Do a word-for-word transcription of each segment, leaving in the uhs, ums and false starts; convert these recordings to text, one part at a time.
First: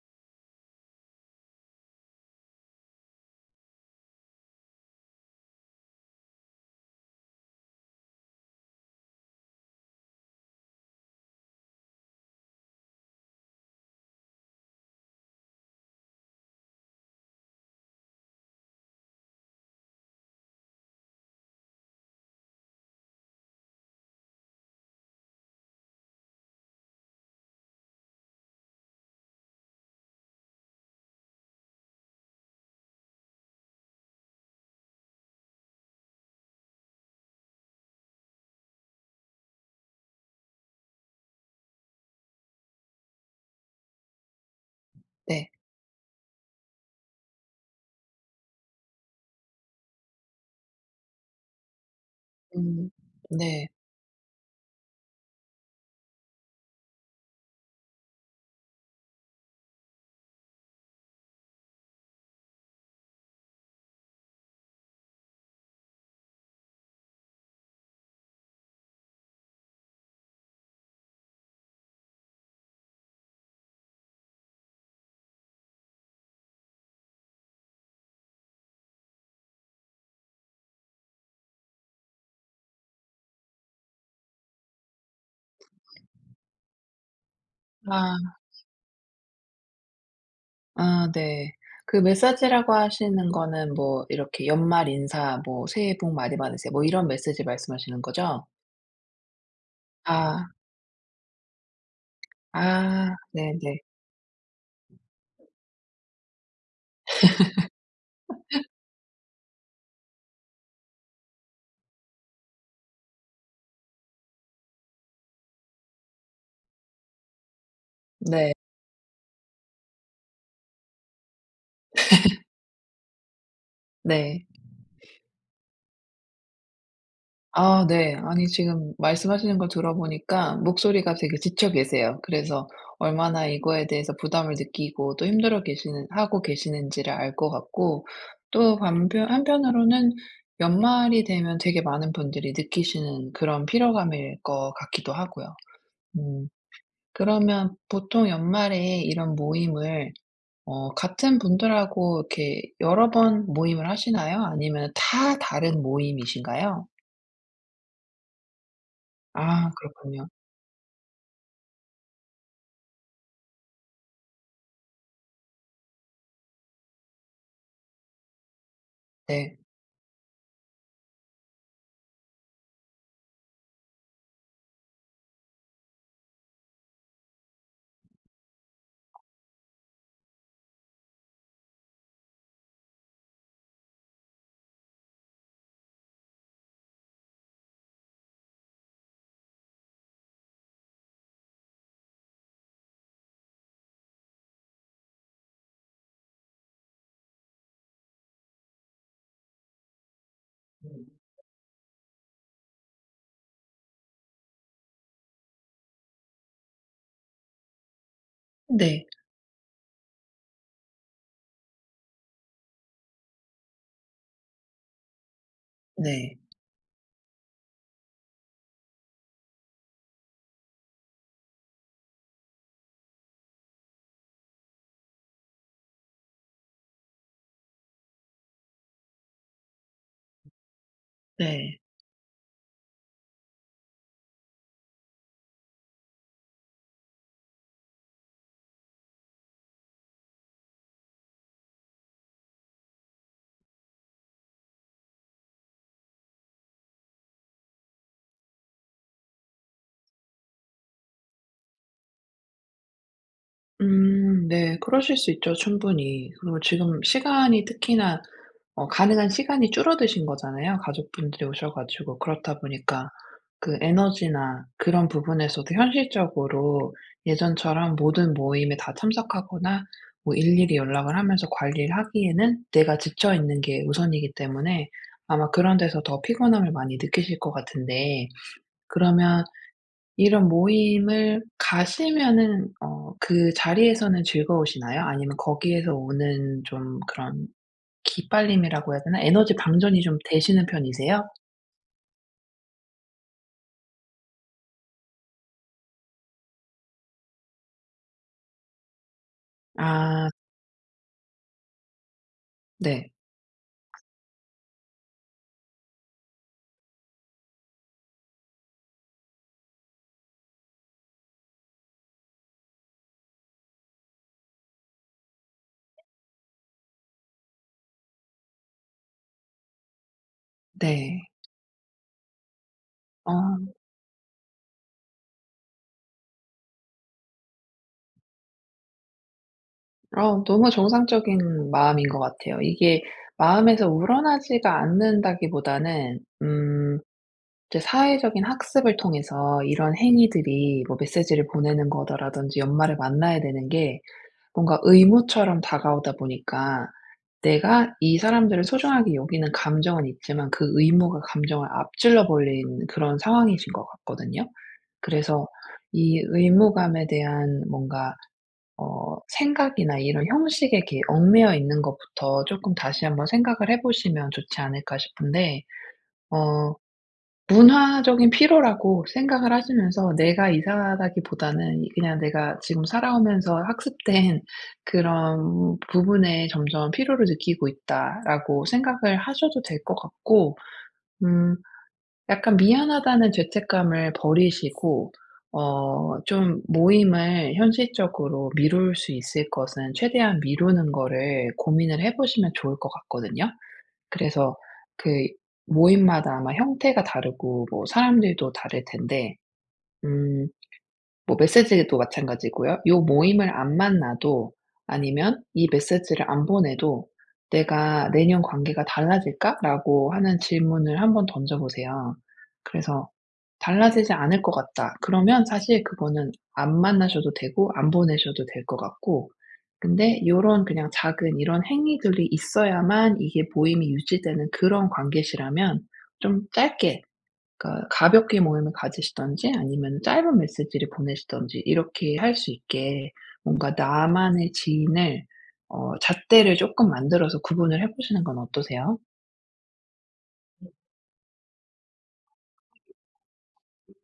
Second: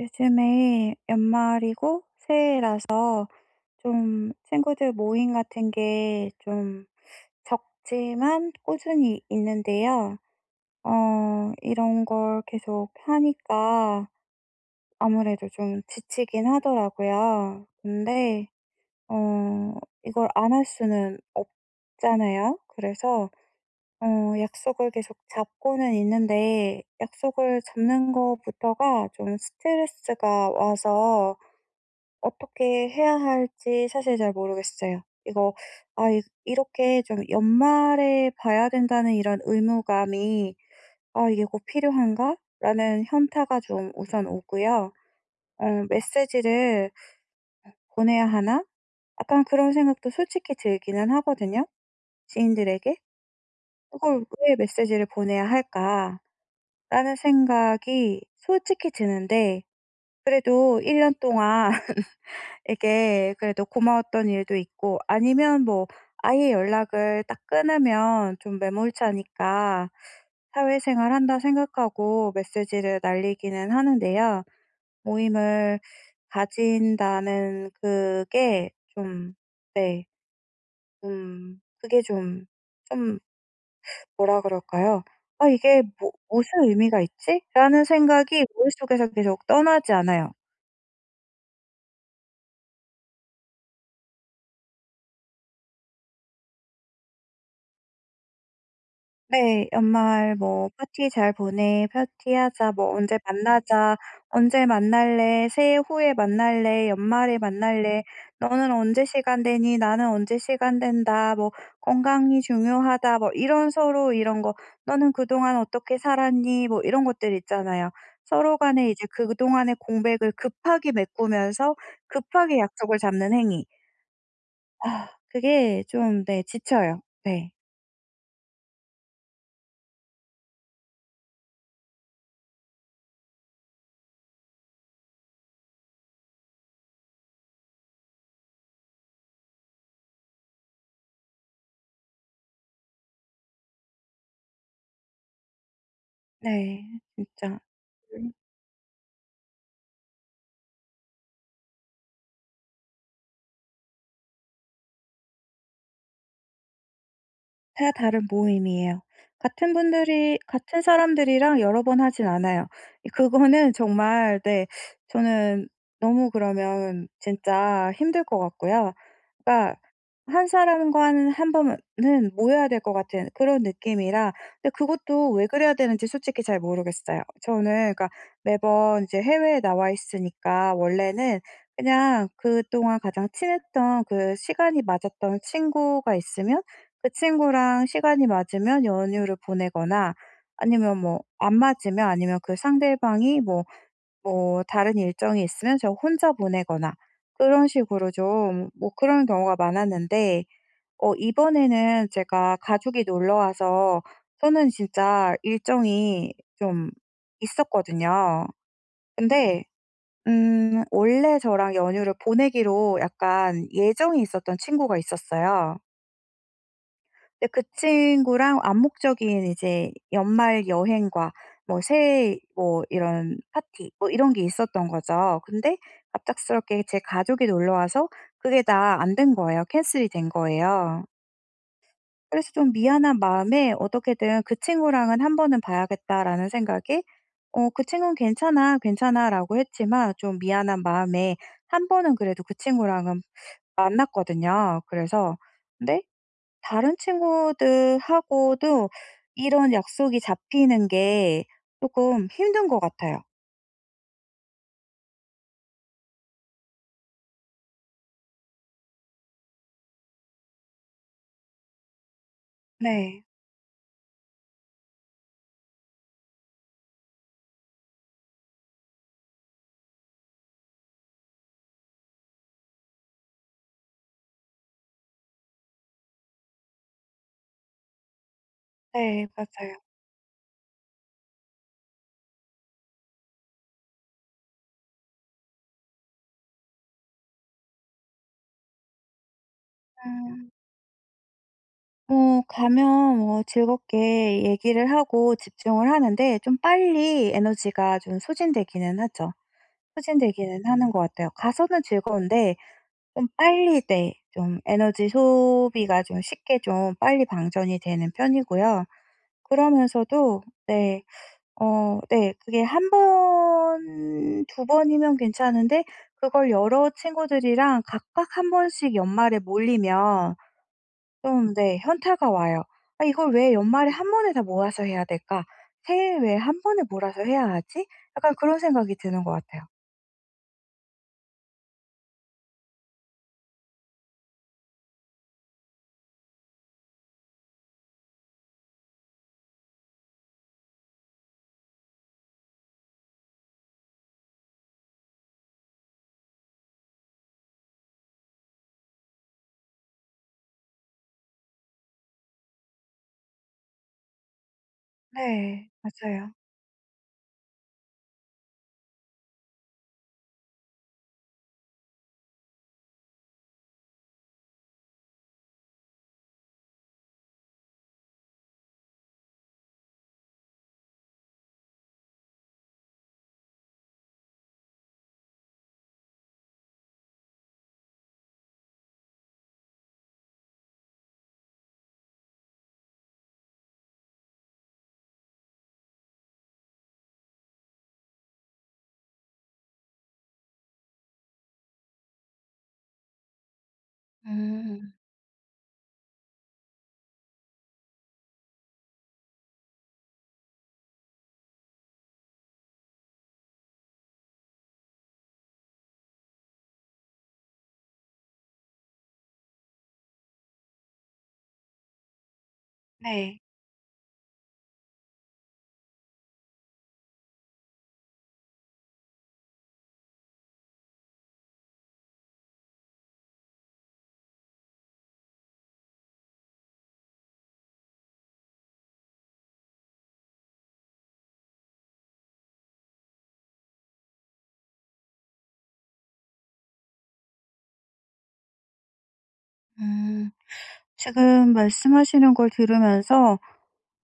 요즘에 연말이고 새해라서 좀 친구들 모임 같은 게 좀 적지만 꾸준히 있는데요. 어, 이런 걸 계속 하니까 아무래도 좀 지치긴 하더라고요. 근데, 어, 이걸 안 할 수는 없잖아요. 그래서, 어, 약속을 계속 잡고는 있는데, 약속을 잡는 것부터가 좀 스트레스가 와서 어떻게 해야 할지 사실 잘 모르겠어요. 이거 아 이 이렇게 좀 '연말에 봐야 된다는 이런 의무감이, 아 이게 꼭 필요한가?'라는 현타가 좀 우선 오고요. 네. 어 '메시지를 보내야 하나?' 약간 그런 생각도 솔직히 들기는 하거든요, 음. 지인들에게. 네. '그걸 왜 메시지를 보내야 할까?'라는 생각이 솔직히 드는데, 그래도 일 년 동안 이게 그래도 고마웠던 일도 있고, 아니면 뭐 아예 연락을 딱 끊으면 좀 매몰차니까 사회생활 한다 생각하고 메시지를 날리기는 하는데요. 모임을 가진다는 그게 좀. 네. 음 그게 좀, 좀 뭐라 그럴까요? '아 이게 뭐 무슨 의미가 있지?'라는 아. 생각이 머릿속에서 계속 떠나지 않아요. 아 네. 그 메시지라고 하시는 거는 뭐 이렇게 연말 인사 뭐 "새해 복 많이 받으세요." 뭐 이런 메시지 말씀하시는 거죠? 네. 연말 아. 뭐 "파티 잘 보내. 파티하자." 뭐 아 "언제 네네. 만나자." "언제 만날래?" "새해 후에 만날래?" "연말에 만날래?" "너는 언제 시간 되니?" "나는 언제 시간 된다." 뭐 "건강이 중요하다." 뭐 이런 서로 이런 거, "너는 그동안 어떻게 살았니?" 뭐 이런 것들 있잖아요. 네. 서로 간에 이제 그동안의 공백을 급하게 메꾸면서 급하게 약속을 잡는 행위. 네. 아 그게 좀, 네, 지쳐요. 네. 아 네. 아니, 지금 말씀하시는 걸 들어보니까 목소리가 되게 지쳐 계세요. 그래서 얼마나 이거에 대해서 부담을 느끼고 또 힘들어 계시는 하고 계시는지를 알 것 같고, 또 반편 한편으로는 연말이 되면 되게 많은 분들이 느끼시는 그런 피로감일 것 같기도 하고요. 음. 네. 진짜. 그러면 보통 연말에 이런 모임을 어 같은 분들하고 이렇게 여러 번 모임을 하시나요? 아니면 다 다른 모임이신가요? 다다른 모임이에요. 아, 같은 그렇군요. 분들이 같은 사람들이랑 여러 번 하진 않아요. 그거는 정말, 네, 저는 너무 그러면 진짜 힘들 것 같고요. 네. 그러니까 한 사람과는 한 번은 모여야 될 것 같은 그런 느낌이라, 근데 그것도 왜 그래야 되는지 솔직히 잘 모르겠어요. 저는 그러니까 매번 이제 해외에 나와 있으니까, 원래는 그냥 그동안 가장 친했던 그 시간이 맞았던 친구가 있으면 그 친구랑 시간이 맞으면 연휴를 보내거나, 아니면 뭐 안 맞으면, 아니면 그 상대방이 뭐 뭐 다른 일정이 있으면 저 혼자 보내거나, 그런 식으로 좀 뭐 그런 경우가 많았는데, 어 이번에는 제가 가족이 놀러 와서 저는 진짜 일정이 좀 있었거든요. 네. 네. 근데 음 원래 저랑 연휴를 보내기로 약간 예정이 있었던 친구가 있었어요. 네. 근데 그 친구랑 암묵적인 이제 연말 여행과 뭐 새해 뭐 이런 파티 뭐 이런 게 있었던 거죠. 근데 갑작스럽게 제 가족이 놀러 와서 그게 다 안 된 거예요. 캔슬이 된 거예요. 네. 그래서 좀 미안한 마음에, 어떻게든 '그 친구랑은 한 번은 봐야겠다.'라는 생각에, 어 "그 친구는 괜찮아, 괜찮아."라고 했지만 좀 미안한 마음에 한 번은 그래도 그 친구랑은 만났거든요. 그래서 근데 다른 친구들하고도 이런 약속이 잡히는 게 조금 힘든 것 같아요. 음. 네. 그러실 수 있죠, 충분히. 그리고 지금 시간이 특히나 어 가능한 시간이 줄어드신 거잖아요, 가족분들이 오셔 가지고. 그렇다 보니까 네. 그 에너지나 그런 부분에서도 현실적으로 예전처럼 모든 모임에 다 참석하거나 뭐 일일이 연락을 하면서 관리를 하기에는 내가 지쳐 있는 게 우선이기 때문에 아마 그런 데서 더 피곤함을 많이 느끼실 것 같은데, 네, 그러면 맞아요. 이런 모임을 가시면은 어 그 자리에서는 즐거우시나요? 아니면 거기에서 오는 좀 그런 기빨림이라고 해야 되나? 에너지 방전이 좀 음. 되시는 편이세요? 뭐 가면 뭐 즐겁게 얘기를 하고 집중을 하는데 좀 빨리 에너지가 좀 소진되기는 하죠. 아 소진되기는 하는 것 같아요. 가서는 즐거운데 네. 좀 빨리, 네, 좀 에너지 소비가 좀 쉽게 좀 빨리 방전이 되는 편이고요. 그러면서도 네. 어 네. 그게 한 번, 두 번이면 괜찮은데 그걸 여러 친구들이랑 각각 한 번씩 연말에 모리면 네. 좀, 네, 현타가 와요. '아 이걸 어. 왜 연말에 한 번에 다 모아서 해야 될까? 새해 왜 한 번에 몰아서 해야 하지?' 약간 그런 생각이 드는 것 같아요. 어 너무 정상적인 마음인 것 같아요. 이게 마음에서 우러나지가 않는다기보다는 음 이제 사회적인 학습을 통해서 이런 행위들이 뭐 메시지를 보내는 거더라든지 연말에 만나야 되는 게 뭔가 의무처럼 다가오다 보니까 내가 이 사람들을 소중하게 여기는 감정은 있지만 그 의무가 감정을 앞질러 버린 그런 상황이신 것 같거든요. 그래서 네. 이 맞아요. 의무감에 대한 뭔가 어 생각이나 이런 형식에 이렇게 얽매여 있는 것부터 조금 다시 한번 생각을 해 보시면 좋지 않을까 싶은데, 어 문화적인 필요라고 생각을 하시면서 내가 이상하다기보다는 이 그냥 내가 지금 살아오면서 학습된 그런 부분에 점점 피로를 느끼고 있다라고 생각을 하셔도 될 것 같고, 음 약간 미안하다는 죄책감을 버리시고 어 좀 모임을 현실적으로 미룰 수 있을 것은 최대한 미루는 거를 고민을 해 보시면 좋을 것 같거든요. 그래서 음. 그 모임마다 아마 형태가 다르고 뭐 사람들도 다를 텐데, 음 뭐 메시지도 마찬가지고요. 요 모임을 안 만나도, 아니면 이 메시지를 안 보내도 '내가 내년 관계가 달라질까?'라고 하는 질문을 한번 던져 보세요. 그래서 네. "달라지지 않을 것 같다." 그러면 사실 그거는 안 만나셔도 되고 안 보내셔도 될 것 같고, 근데 요런 그냥 작은 이런 행위들이 있어야만 이게 모임이 유지되는 그런 관계시라면 좀 짧게, 그러니까 가볍게 모임을 가지시든지 아니면 짧은 메시지를 보내시든지 이렇게 할 수 있게 뭔가 나만의 지인을 어 잣대를 조금 만들어서 구분을 해 보시는 건 어떠세요? 음. 지금 말씀하시는 걸 들으면서,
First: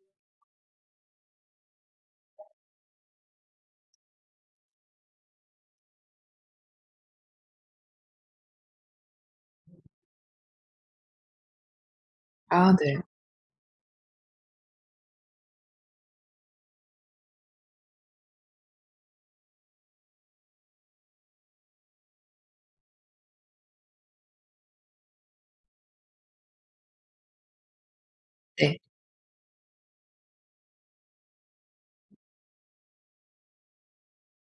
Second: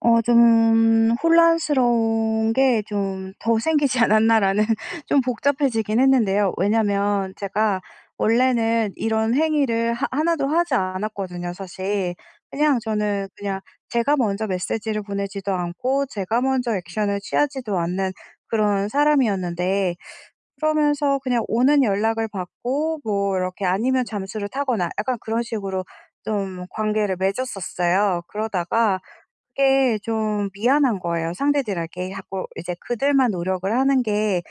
어 좀 혼란스러운 게 좀 더 생기지 않았나라는 좀 복잡해지긴 했는데요. 왜냐면 제가 원래는 이런 행위를 하 하나도 하지 않았거든요 사실. 아 그냥 네. 저는 그냥 제가 먼저 메시지를 보내지도 않고 제가 먼저 액션을 취하지도 않는 그런 사람이었는데, 그러면서 그냥 오는 연락을 받고 뭐 이렇게, 아니면 잠수를 타거나 약간 그런 식으로 좀 관계를 맺었었어요. 네. 그러다가 그게 좀 미안한 거예요, 상대들에게. 자꾸 이제 그들만 노력을 하는 게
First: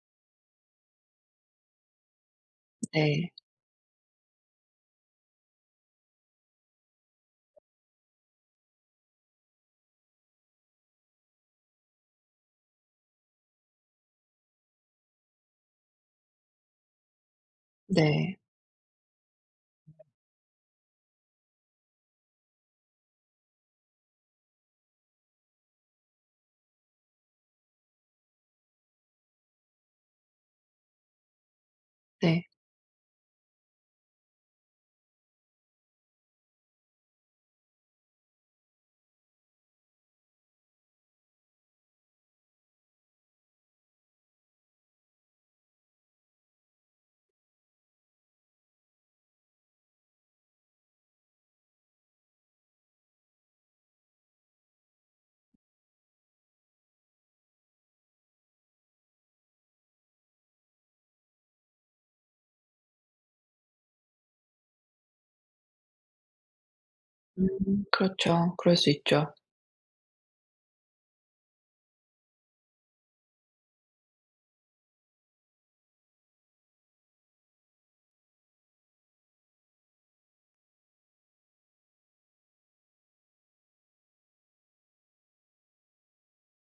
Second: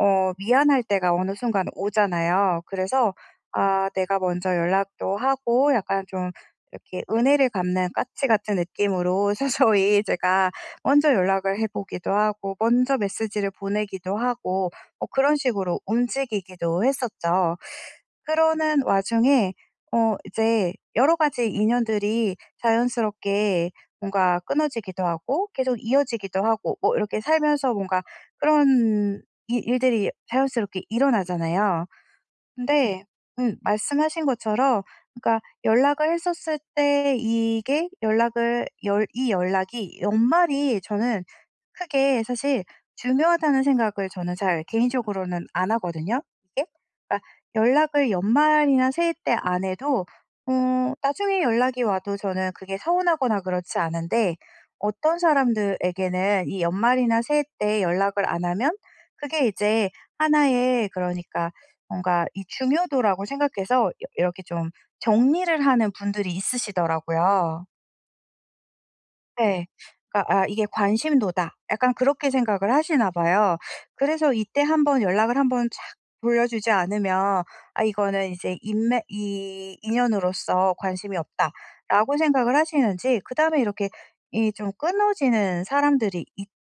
어 미안할 때가 어느 순간 오잖아요. 그래서 네. 아 내가 먼저 연락도 하고 약간 좀 이렇게 은혜를 갚는 까치 같은 느낌으로 서서히 제가 먼저 연락을 해 보기도 하고 먼저 메시지를 보내기도 하고 뭐 그런 식으로 움직이기도 했었죠. 네. 그러는 와중에 어 이제 여러 가지 인연들이 자연스럽게 뭔가 끊어지기도 하고 계속 이어지기도 하고, 뭐 이렇게 살면서 뭔가 그런 이 일들이 자연스럽게 일어나잖아요. 네. 근데 음 말씀하신 것처럼, 그러니까 연락을 했었을 때 이게 연락을 열 이 연락이 연말이, 저는 크게 사실 중요하다는 생각을 저는 잘 개인적으로는 안 하거든요, 이게. 그러니까 연락을 연말이나 새해 때 안 해도 어 나중에 연락이 와도 저는 그게 서운하거나 그렇지 않은데, 어떤 사람들에게는 이 연말이나 새해 때 연락을 안 하면 그게 이제 하나의, 그러니까 뭔가 이 중요도라고 생각해서 이 이렇게 좀 정리를 하는 분들이 있으시더라고요. 음. 그렇죠. 그럴 수 있죠. 네. 그러니까 '아 이게 관심도다.' 약간 그렇게 생각을 하시나 봐요. 그래서 이때 한번 연락을 한번 착 돌려주지 않으면 '아 이거는 이제 인맥 이 인연으로서 관심이 없다.'라고 생각을 하시는지 그다음에 이렇게 이 좀 끊어지는 사람들이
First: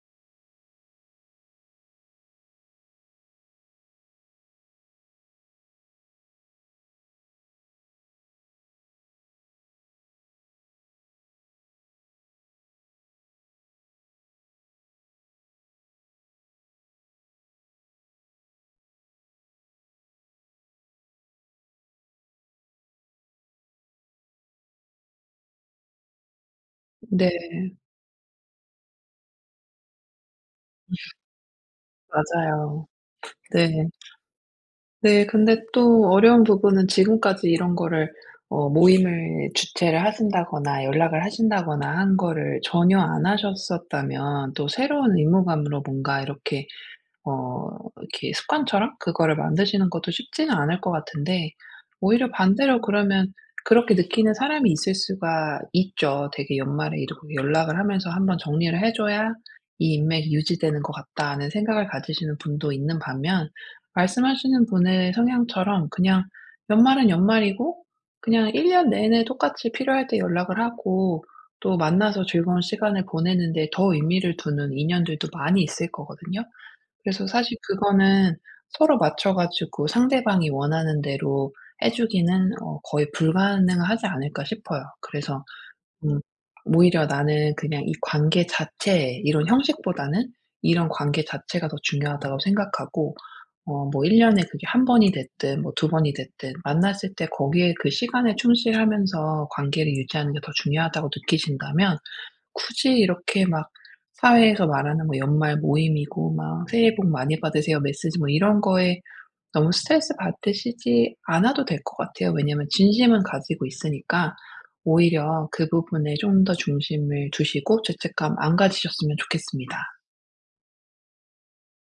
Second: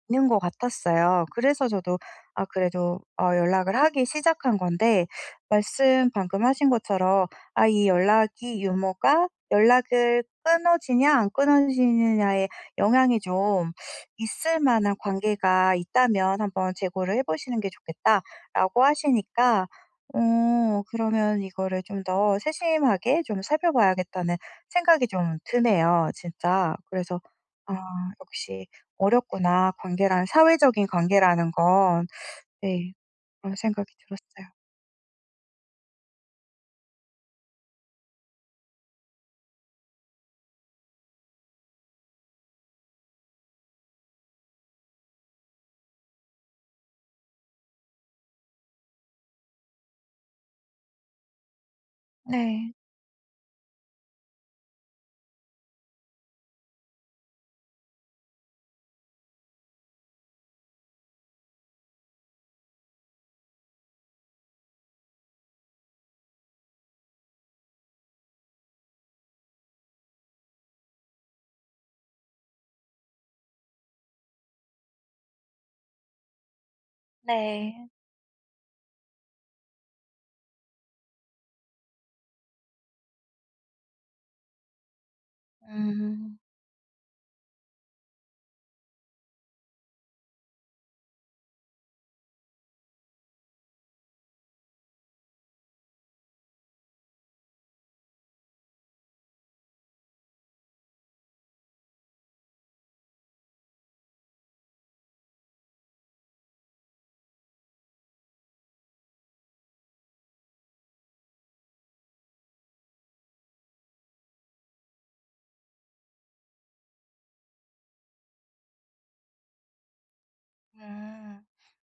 있는 것 같았어요. 그래서 저도 아 그래도 어 연락을 하기 시작한 건데, 말씀 방금 하신 것처럼 아 이 연락이, 유머가 연락을 끊어지냐 안 끊어지느냐에 영향이 좀 있을 만한 관계가 있다면 한번 재고를 해 보시는 게 좋겠다라고 하시니까 어 그러면 이거를 좀 더 세심하게 좀 살펴봐야겠다는 생각이 좀 드네요, 진짜. 그래서 네, '아 역시 어렵구나. 관계란, 사회적인 관계라는 건.' 맞아요. 네. 그런 네. 생각이 들었어요. 네. 근데 또 어려운 부분은 지금까지 이런 거를 어 모임을 주최를 하신다거나 연락을 하신다거나 한 거를 전혀 안 하셨었다면 또 새로운 의무감으로 뭔가 이렇게 어 이렇게 습관처럼 그거를 만드시는 것도 쉽지는 않을 것 같은데, 오히려 네. 반대로 그러면 그렇게 느끼는 사람이 있을 수가 있죠. 되게 연말에 이렇게 연락을 하면서 '한 번 정리를 해 줘야 이 인맥이 유지되는 것 같다.'는 생각을 가지시는 분도 있는 반면, 말씀하시는 분의 성향처럼 그냥 연말은 연말이고 그냥 일 년 내내 똑같이 필요할 때 연락을 하고 또 만나서 즐거운 시간을 보내는 데 더 의미를 두는 인연들도 많이 있을 거거든요. 그래서 사실 네. 그거는 서로 맞춰 가지고 상대방이 원하는 대로 해 주기는 어 거의 불가능하지 않을까 싶어요. 그래서 음 음. 오히려 나는 그냥 이 관계 자체에 이런 형식보다는 이런 관계 자체가 더 중요하다고 생각하고 어 뭐 일 년에 그게 한 번이 됐든 뭐 두 번이 됐든 만났을 때 거기에 그 시간에 충실하면서 관계를 유지하는 게 더 중요하다고 느끼신다면 굳이 이렇게 막 사회에서 말하는 뭐 연말 모임이고 막 "새해 복 많이 받으세요." 메시지 뭐 이런 거에 너무 스트레스 받으시지 않아도 될 것 같아요. 왜냐면 진심은 가지고 있으니까 오히려 그 부분에 좀 더 중심을 두시고 죄책감 안 가지셨으면 좋겠습니다. 음.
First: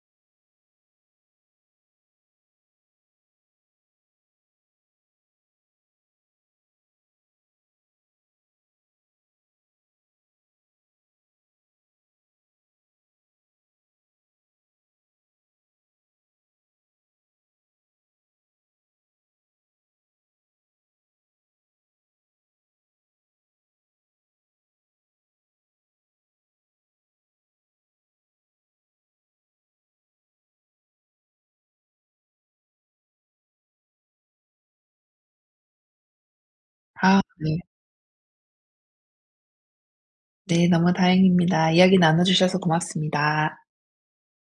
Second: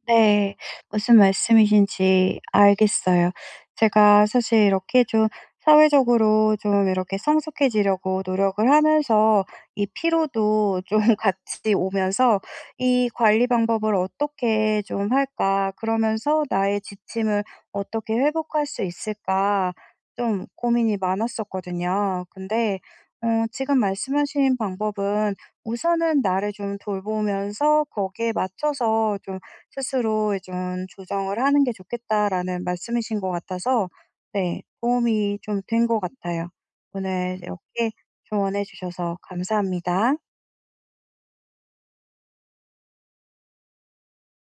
네. 무슨 말씀이신지 알겠어요. 제가 사실 이렇게 좀 사회적으로 좀 이렇게 성숙해지려고 노력을 하면서 이 피로도 좀 같이 오면서 '이 관리 방법을 어떻게 좀 할까? 그러면서 나의 지침을 어떻게 회복할 수 있을까?' 좀 고민이 많았었거든요. 근데 어 지금 말씀하신 방법은 우선은 나를 좀 돌보면서 거기에 맞춰서 좀 스스로 좀 조정을 하는 게 좋겠다라는 말씀이신 것 같아서, 네, 도움이 좀 된 것 같아요. 아 오늘 네. 이렇게 조언해 주셔서 감사합니다. 네 너무 다행입니다. 이야기 나눠 주셔서 고맙습니다.